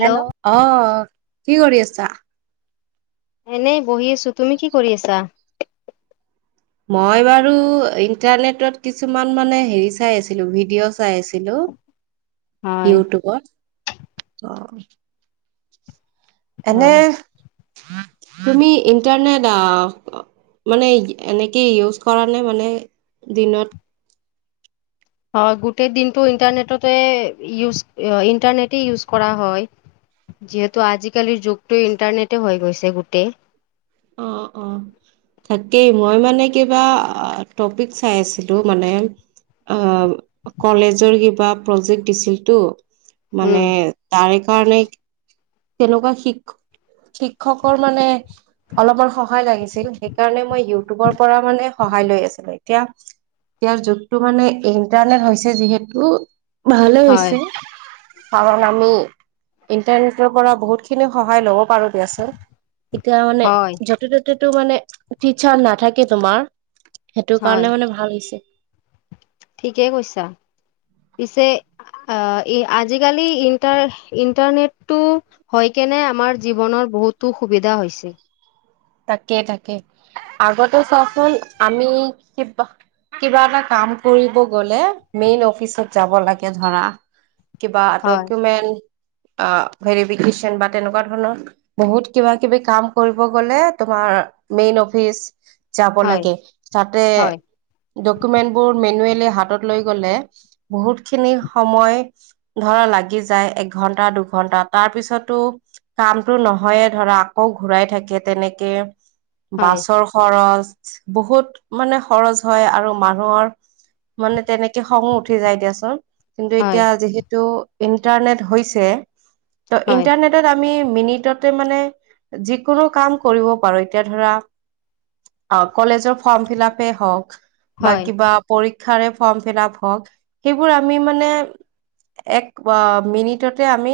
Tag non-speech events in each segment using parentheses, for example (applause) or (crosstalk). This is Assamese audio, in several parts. হেল্ল' অ কি কৰি আছা। এনেই বহি আছো তুমি কি কৰি আছা। মই বাৰু ইণ্টাৰনেটত কিছুমান মানে হেৰি চাই আছিলোঁ ভিডিঅ' চাই আছিলোঁ? হয় ইউটিউবৰ অ। এনে হয় তুমি ইন্টাৰনেট মানে এনেকে ইউজ কৰা নে মানে দিনত। হয় গোটেই দিনটো ইণ্টাৰনেটতে ইউজ ইণ্টাৰনেটেই ইউজ কৰা হয় যিহেতু আজিকালিৰ যুগটো ইণ্টাৰনেটে হৈ গৈছে গোটেই? অ অ তাকেই মই মানে কিবা টপিক চাই আছিলো মানে অ কলেজৰ কিবা প্ৰজেক্ট দিছিলতো? মানে উম তাৰে। কাৰণে তেনেকুৱা শিক শিক্ষকৰ মানে। অলপমান সহায় লাগিছিল সেইকাৰণে মই ইউটিউবৰ পৰা মানে সহায় লৈ আছিলো এতিয়া ইয়াৰ যুগটো মানে ইন্টাৰনেট হৈছে যিহেতু। ভালে হয় হৈছে। কাৰণ আমি ইণ্টাৰনেটৰ পৰা বহুত খিনি সহায় ল'ব পাৰো। আ এতিয়া মানে। হয় যতে ততে। টো মানে টিচাৰ নাথাকে তোমাৰ। সেইটো হয় কাৰণে মানে ভাল হৈছে। ঠিকেই কৈছা পিছে আজিকালি ইণ্টাৰ ইন্টাৰনেটটো হয় কেনে আমাৰ জীৱনৰত বহুতো সুবিধা হৈছে? তাকেই তাকে আগতে চাচোন আমি কিবা এটা কাম কৰিব গলে মেইন অফিচত যাব লাগে ধৰা। কিবা হয় ডকুমেণ্ট। অ ভেৰিফিকেশচন বা তেনেকুৱা ধৰণৰ বহুত কিবা কিবি কাম কৰিব গলে। তোমাৰ মেইন অফিচ। যাব হয় লাগে তাতে হয় ডকুমেন্টবোৰ মেনুৱেলি। হাতত লৈ গলে বহুত খিনি সময় ধৰা লাগি যায় একঘন্টা দুঘন্টা তাৰ পিছতো কামতটো নহয়ে ধৰা আকৌ ঘূৰাই থাকে তেনেক। এ হয় বাছৰ খৰচ। বহুত মানে খৰচ হয় আৰু মানুহৰ মানে তেনেকে খঙো উঠি যায় দিয়াচোন? কিন্তু হয় এতিয়া যিহেতু? ইণ্টাৰনেট হৈছে। ত হয় ইণ্টাৰনেটত আমি মিনিটতে মানে যিকোনো কাম কৰিব পাৰো। এতিয়া ধৰা অ কলেজৰ ফৰ্ম ফিলাপেই হ‌ওক। বা হয় কিবা পৰী শিক্ষাৰে ফৰ্ম ফিলাপ হওঁক, সেইবোৰ আমি মানে এক অ মিনিটতে আমি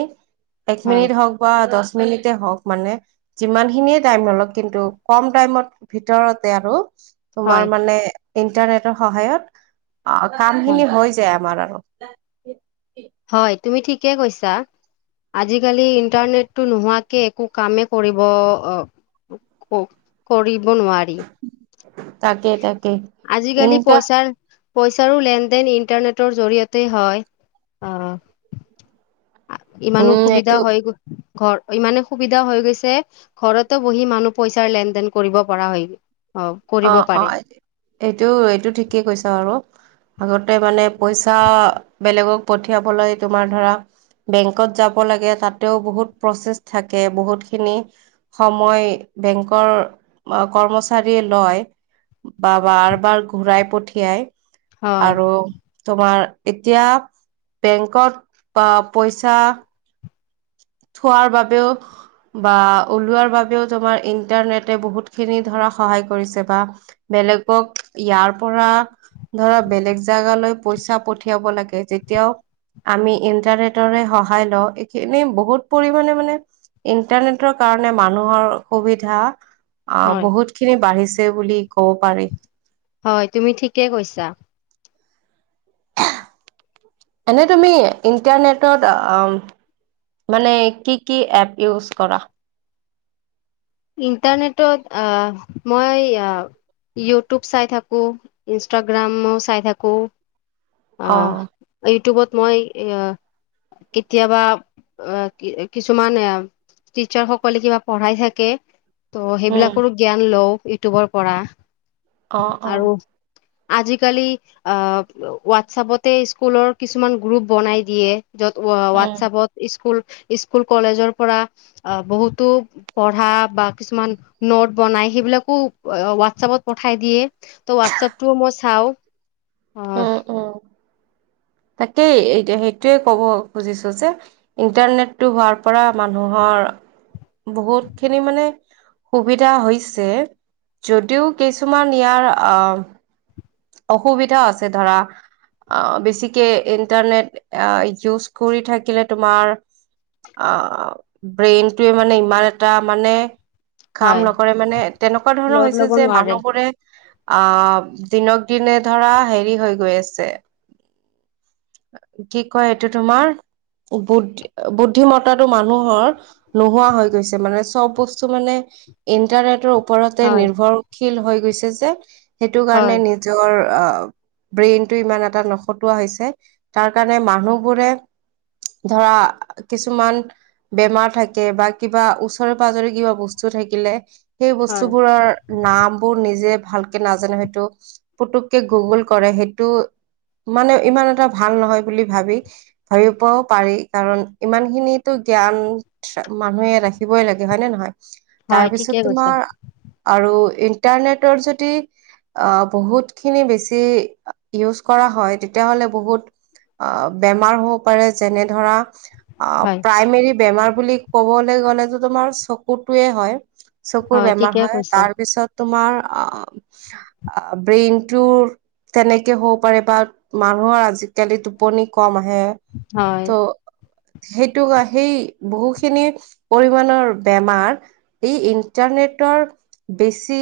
এক হয় মিনিট হওক বা দচ মিনিটতে হওক মানে যিমানখিনিয়ে টাইম নলও কিন্তু কম টাইমৰ ভিতৰতে আৰু। হয় তোমাৰ মানে ইণ্টাৰনেটৰ সহায়ত। অ হয় কামখিনি হৈ যায় আমাৰৰ। (unintelligible) হয়। তুমি ঠিকে কৈছা, আজিকালি ইণ্টাৰনেটটো নোহোৱাকে একো কামেই কৰিব অ কৰি ব নোৱাৰি। তাকেই তাকেই আজিকালি ইণ্টা পইচাৰ পইচাৰো লেনদেন ইণ্টাৰনেটৰ জৰিয়তেই হয়। অঁ! ইমানো উম সুবিধা এইটো হয় গৈ ঘৰ, ‌ইমানে সুবিধা হৈ গৈছে, ঘৰতো বহি মানুহ পইচাৰ লেনদেন কৰিব পৰা হয়। অ-অ এইটো! এইটো ঠিকেই কৈছা আৰু। আগতে মানে পইচা বেলেগক পঠিয়াবলৈ তোমাৰ ধৰা বেংকত যাব লাগে, তাতেও বহুত প্ৰচেছ থাকে, বহুতখিনি সময় বেংকৰ কৰ্মচাৰীৰ লয় বা বাৰ-বাৰ ঘূৰাই পঠিয়াই। হয় আৰু তোমাৰ এতিয়া বেংকত বা পইচা থোৱাৰ বাবেও বা ওলোৱাৰ বাবেও তোমাৰ ইন্টাৰনেটে বহুতখিনি ধৰা সহায় কৰিছে বা বেলেগক ইয়াৰ পৰা ধৰা বেলেগ জেগালৈ পইচা পঠিয়াব লাগে তেতিয়াও আমি ইন্টাৰনেটৰে সহায় লওঁ। এনেই বহুত পৰিমাণে মানে ইন্টাৰনেটৰ কাৰণে মানুহৰ সুবিধা অ হয় বহুতখিনি বাঢ়িছে। বুলি ক'ব পাৰি। হয় তুমি ঠিকে কৈছা। এনে‌ই তুমি ইণ্টাৰনেটত মানে কি-কি এপ ইউজ কৰা? ইণ্টাৰনেটত আহ মই এ ইউটিউব চাই থাকোঁ, ইনষ্টাগ্ৰামো চাই থাকোঁ। অ অঁ ইউটিউবত মই এ কেতিয়াবা এ কিছুমান এ টিচাৰসকলে কিবা পঢ়াই থাকে। ত' উম সেইবিলাকৰো জ্ঞান লওঁ। ইউটিউবৰ পৰা। অ-অ। আজি কালি আ হোৱাটছপতে স্কুলৰ কিছুমান গ্ৰুপ বনাই দিয়ে য'ত উম হোৱাটছএপত স্কুল স্কুল কলেজৰ পৰা বহুতো পঢ়া বা কিছুমান নোট বনাই সেইবিলাকো হোৱাটছএপত পঠাই দিয়ে ত হোৱাটছপটোও মই চাওঁ। অ অ তাকেই সেইটোৱে কব খুজিছো যে। ইণ্টাৰনেটটো হোৱাৰ পৰা মানুহৰ বহুত খিনি মানে সুবিধা হৈছে যদিও কিছুমান ইয়াৰ আহ অসুবিধাও আছে ধৰা আহ বেছিকে ইণ্টাৰনেট আহ ইউজ কৰি থাকিলে তোমাৰ আহ ব্ৰেইনটোৱে মানে ইমান এটা মানে। কাম হয় নকৰে মানে তেনেকুৱা ধৰণৰ লড হৈছে ল'ব যে নোৱাৰে মানুহবোৰে আব দিনক দিনে ধৰা হেৰি হৈ গৈ আছে কি কয় এইটো তোমাৰ বু বুদ্ধিমত্তাটো মানুহৰ নোহোৱা হৈ গৈছে মানে চব বস্তু মানে ইণ্টাৰনেটৰৰত ওপৰতে হয় নিৰ্ভৰশীল হৈ গৈছে যে হয় কাৰণে নিজৰ আহ ব্ৰেইন টো ইমান এটা নখটোৱা হৈছে তাৰ কাৰণে মানুহবোৰে ধৰা কিছুমান বেমাৰ থাকে বা কিবা ওচৰে পাজৰে কিবা বস্তু থাকিলে সেই হয় বস্তুবোৰৰ নাম বোৰ নিজে ভালকে নাজানে হয়তো পুতুককে গুগুল কৰে সেইটো মানে ইমান এটা ভাল নহয় বুলি ভাবি ভাবিবও পাৰি কাৰণ ইমান খিনিতো জ্ঞান মানুহে ৰাখিবই লাগে হয় নে নহয়। হয় তাৰপিছত ঠিকে কৈছা তোমাৰ আৰু ইণ্টাৰনেটৰ যদি আহ বহুতখিনি বেছি ইউজ কৰা হয় তেতিয়াহলে বহুত আহ বেমাৰ হ'ব পাৰে যেনে ধৰা অ হয় প্ৰাইমেৰী বেমাৰ বুলি ক'বলৈ গ'লেতো তোমাৰ চকুতয়ে হয় চকুৰ বেমাৰ ঠিকে হয় কৈছা তাৰ পিছত তোমাৰ আম ব্ৰেইন টো তেনেকে হ'ব পাৰে বা মানুহৰ আজিকালি টোপনি কম আহে। হে হয় ত সেইটো সেই বহুখিনি পৰিমণৰ বেমাৰ এই ইন্টাৰনেটৰ বেছি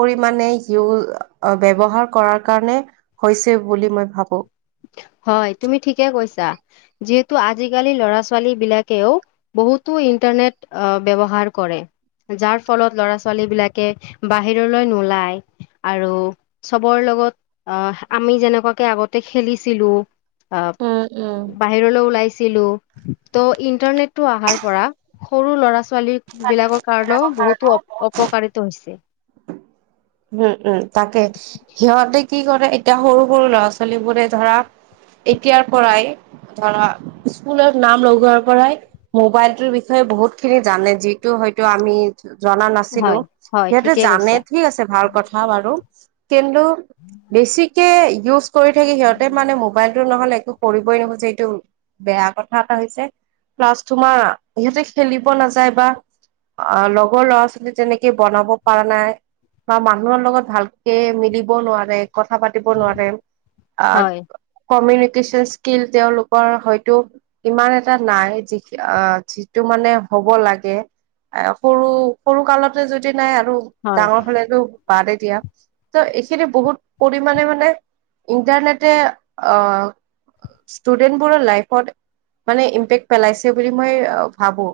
পৰিমানে ইউচ অ ব্যৱহাৰ কৰাৰ কাৰণে হৈছে বুলি মই ভাবো হয় তুমি ঠিকে কৈছা, যিহেতু আজিকালি লৰা ছোৱালী বিলাকেও বহুতো ইন্টাৰনেট ব্যৱহাৰ কৰে যাৰ ফলত লৰা ছোৱালী বিলাকে বাহিৰলৈ নোলায় আৰু চবৰ লগত আহ আমি যেনেকুৱাকে আগতে খেলিছিলো আহ উম উম বাহিৰলৈ ওলাইছিলো ত' ইন্টাৰনেটটো অহাৰ পৰা সৰু ল'ৰা ছ ছোৱালী বিলাকৰ কাৰণেও বহুতো অ অপকাৰিত হৈছে উম, উম, তাকে সিহঁতে কি কৰে এতিয়া সৰু সৰু ল'ৰা ছোৱালী বোৰে ধৰা এতিয়াৰ পৰাই ধৰা স্কুলত নাম লগোৱাৰ পৰাই মোবাইল ৰ বিষয়ে বহুত খিনি জানে যিটো হয়তো আমি জনা নাছিলো হয় হয় সিহঁতে ঠিকে জানে কৈছা ঠিক আছে ভাল কথা বাৰু। কিন্তু বেছি। কে ইউজ কৰি থাকি সিহঁতে মানে মোবাইলটো নহ'লে একো কৰিবই নোখোজে, এইটো বেয়া কথা এটা হৈছে, প্লাছ তোমাৰ সিহঁতে খেলিব নাযায় বা আ লগৰ ল'ৰা-ছোৱালী তেনেকে বনাব পাৰা নাই বা মানুহৰ লগত ভালকে মিলিব নোৱাৰে, কথা পাতিব নোৱাৰে। আ হয় কমিৰি কেচন স্কিল তেওঁলোকৰ হয়তো ইমান এটা নাই, যি আ যিটো মানে হ'ব লাগে। এ সৰু-সৰু কালতে যদি নাই আৰু হয় ডাঙৰ হ'লেতো বাদেই দিয়া। ত' এইখিনি বহুত পৰিমাণে মানে ইন্টাৰনেটে অ ষ্টুডেন্টবোৰৰ লাইফত মানে ইম্পেক্ট পেলাইছে বুলি মই ভাবো।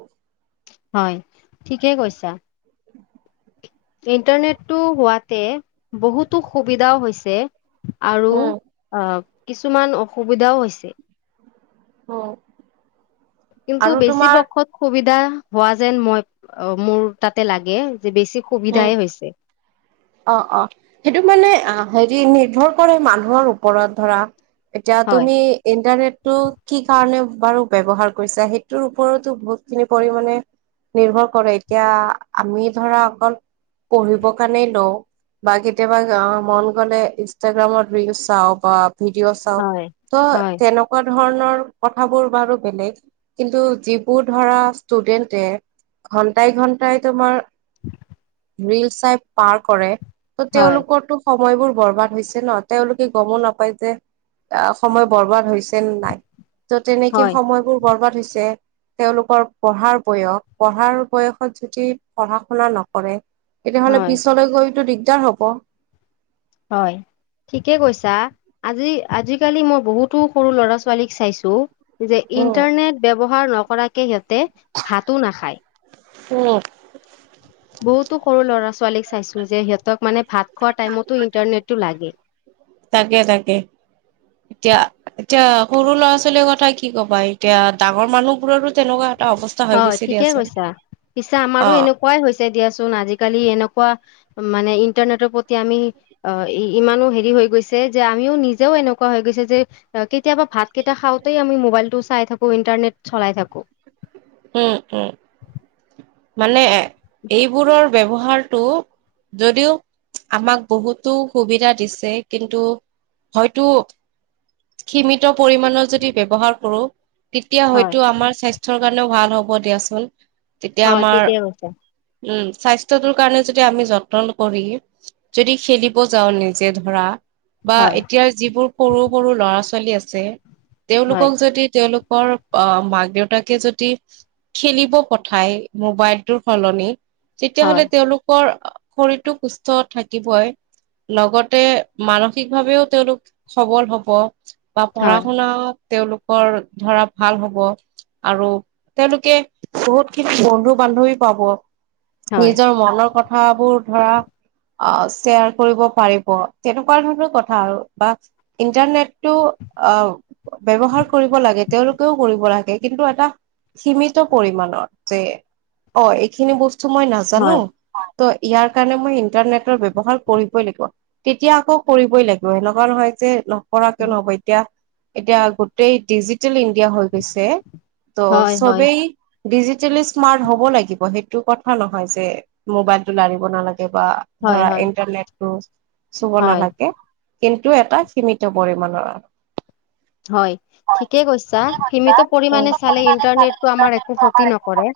হয়, ঠিকে কৈছা। ইণ্টাৰনেটটো হোৱাতে বহুতো সুবিধাও হৈছে। আৰু উম আ কিছুমান অসুবিধাও হৈছে। অ'। কিন্তু বেছি পক্ষত সুবি (unintelligible) হোৱা যেন মই অ', মোৰ তাতে লাগে। যে বেছি উম, সুবিধাই হৈছে। অ', অ', সেইটো মানে আ হেৰি নিৰ্ভৰ কৰে মানুহৰ ওপৰত ধৰা। এতিয়া হয় তুমি ইণ্টাৰনেট টো কি কাৰণে বাৰু ব্যৱহাৰ কৰিছা সেইটোৰ ওপৰতো বহুতখিনি পৰিমাণে নিৰ্ভৰ কৰে, এতিয়া আমি ধৰা অকল পঢ়িবৰ কাৰণে ল‌ওঁ বা কেতিয়াবা (unintelligible) মন গ'লে ইনষ্টাগ্ৰামত ৰিলছ চাওঁ বা ভিডিঅ' চাওঁ, হয় ত' হয় তেনেকুৱা ধৰণৰ কথাবোৰ বাৰু বেলেগ, কিন্তু যিবোৰ ধৰা ষ্টুডেন্টে ঘন্টাই-ঘন্টাই তোমাৰ (inaudible) ৰিলছ চাই পাৰ কৰে ত' হয় তেওঁলোকৰতো স সময়বোৰ বৰবাদ হৈছে ন, তেওঁলোকে গমো নাপায় যে, আ সময় বৰবাদ হৈছে নে নাই। ত' তেনেকে হয় সময়বোৰ বৰবাদ হৈছ যে তেওঁলোকৰ পঢ়াৰ বয়স, পঢ়াৰ বয়সত যদি পঢ়া-শুনা নকৰে হয়। (unintelligible) গ'লেটো দিগদাৰ হ'ব। হয়, ঠিকে কৈছা, আজি-আজিকালি মই বহুতো সৰু ল'ৰা-ছোৱালীক চাইছোঁ যে উম ইণ্টাৰনেট ব্যৱহাৰ ন কৰাকে সিহঁতে ভাতো নাখায়। উম। বহুতো সৰু ল'ৰা ছোৱালীক চাইছো যে, সিহঁতক মানে ভাত খোৱা টাইমতো ইন্টাৰনেটটো লাগে। তাকে তাকে। এতিয়া এতিয়া সৰু ল'ৰা ছোৱালীৰ কথা কি ক'বা, এতিয়া ডাঙৰ মানুহবোৰৰো তেনেকুৱা এটা অৱস্থা হৈ হয় গৈছে ঠিকে দিয়াচোন কৈছা। পিছে আমাৰো অ এনেকুৱাই হৈছে দিয়াচোন। আজিকালি এনেকুৱা মানে ইন্টাৰনেটৰ প্ৰতি আমি ইমানো হেৰি হৈ গৈছে যে আমিও নিজেও এনেকোৱা হৈ গৈছে যে, কেতিয়াবা ভাতকেইটা খাওঁতেই আমি মবাইলটো চাই থাকো ইন্টাৰট চলাই থাকো। উম উম। মানে এইবোৰৰ ব্যৱহাৰটো যদিও আমাক বহুতো সুবিধা দিছে, কিন্তু হয়তো সীমিত পৰিমাণৰ যদি ব্যৱহাৰ কৰো তেতিয়া হয় হয়তো আমাৰ স্বাস্থ্যৰ কাৰণেও ভাল। হ'ব দিয়াচোন। তেতিয়া হয় আমাৰ ঠিকে কৈছা। উম স্বাস্থ্যটোৰ কাৰণে যদি আমি যত্ন কৰি, যদি খেলিব যাওঁ নিজে ধৰা বা হয় এতিয়াৰ যিবোৰ সৰু সৰু ল'ৰা ছোৱালী আ ছে হয় তেওঁলোকক যদি তেওঁলোক ৰ মাক দেউতাকে যদি খেলিব পঠায় মোবাইলটোৰ ফলত তুমি তেতিয়াহলে হয় তেওঁলোকৰ শৰীৰটো সুস্থ থাকিবই লগতে মানসিক ভাৱেও তেওঁলোক সবল হব। বা পঢ়া হয় শুনাত তেওঁলোকৰ ধৰা ভাল হব আৰু তেওঁলোকে বহুত খিনি বন্ধু বান্ধৱী পাব হয় নিজৰ মনৰ কথা থাবোৰ ধৰা, অ শেয়াৰ কৰিব পাৰিব তেনেকোৱা ধৰণৰ কথা আৰু বা ইণ্টাৰনেটটো আহ ব্যৱহাৰ কৰিব লাগে তেওঁলোকেও কৰিব লাগে কিন্তু এটা সীমিত পৰিমানত যে অ সিখিনি ব স্তু মই নাজানো। হয় ত'ইয়াৰ কাৰণে মই ইণ্টাৰনেটৰ ব্যৱহাৰ কৰিবই লাগিব। তেতিয়া আকৌ কৰিবই লাগিব। এনেকোৱা নহয় যে পৰাকে নহ'ব এতিয়া এতিয়া গোটেই ডিজি টেল ইণ্ডিয়া হৈ গৈছে, হয় ত' হয় চবেই ডিজিটেলি স্মাৰ্ট হ'ব লাগিব সেই টো কথা নহয় যে, মোবাইলটো লাৰিব নালাগে কে বা হয় ধৰা হয় ইণ্টাৰনেট অ। চুব হয় নালাগে কিন্তু এটা সীমিত পৰিমানৰ ব হয় ঠিকে কৈছা সীমিত হম পৰিমাণে চালে ইণ্টাৰনেটতো একো ক্ষতি নকৰে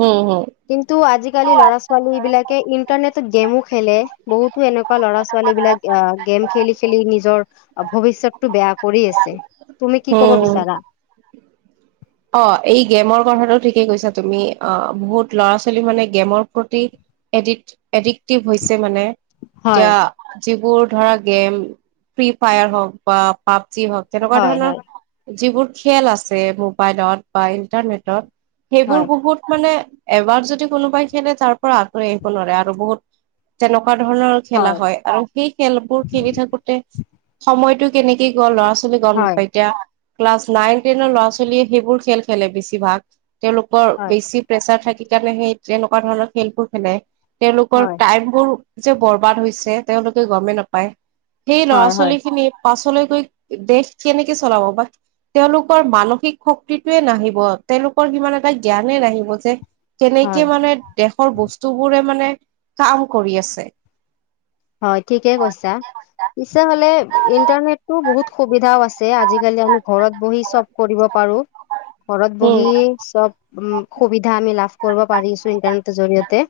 হম কিন্তু আজিকালি লৰা ছোৱালী বিলাকে ইন্টাৰনেটত গেমো খেলে বহুতো এনেকোৱা ল'ৰা ছোৱালী বিলাক অ গেম খেলি খেলি নিজৰ ভৱিষ্যতটো বেয়া কৰি আছে যে তুমি কি কব হম হম বিচাৰা অ এই গেমৰ কথাটো ঠিকেই কৈছা তুমি, অ বহুত ল'ৰা ছোৱালী মানে, গেমৰ প্ৰতি এডিকট এডিক্টিভ হৈছে মানে, এতিয়া হয় যিবোৰ ধৰা গেম, ফ্ৰী ফায়াৰ হওক বা পাব যি হওক, তেনেকুৱা হয় ধৰণৰ হয় যিবোৰ খেল আছে, মোক মোবাইলত বা ইণ্টাৰনেটত বা সেইবোৰ হয় বহুত মানে, এবাৰ যদি কোনোবাই খেলে তাৰ পৰা আঁতৰি আহিব নোৱাৰে, আৰু বহুত তেনেকুৱা তেনেকুৱা ধৰণৰ খেলা হয় আৰু সেই খেলবোৰ খেলি থাকোতে সময়টো কেনেকে গ'ল ল'ৰা ছোৱালী গম হয় নাপায়, ‌ এতিয়া ক্লাছ নাইন টেনৰ ল'ৰা ছোৱালী লীয়ে সেইবোৰ খেল খেলে বেছিভাগ। তেওঁলোকৰ হয় বেছি প্ৰেছাৰ থাকি কাৰণে সেই যেনেকুৱা ধৰণৰ খেলবোৰ খেলে তেওঁলোকৰ হয় টাইম বোৰ যে বৰবাদ হৈছে তেওঁলোকে গমেই নাপায়। সেই ল'ৰা হয় হয় ছোৱালী খিনিৰ পাছলৈ গৈ দেশ কেনেকে চলাব বা তেওঁলোকৰ মানসিক শক্তিটোয়ে নাহিব, তেওঁলোকৰ সিমান এটা জ্ঞানে নাহিব যে হয় কেনেকে মানে দেশৰ বস্তুবোৰে মানে কাম কৰি আছে। হয়, ঠিকে কৈছা। তেনেহ'লে, ইন্টাৰনেটো বহুত সুবিধাও আছে, আজিকালি আমি ঘৰত বহি চব কৰিব পাৰোঁ। ঘৰত বহি উম চব উ! সুবিধা আমি লাভ কৰিব পাৰিছোঁ ইণ্টাৰনেটৰ জৰিয়তে।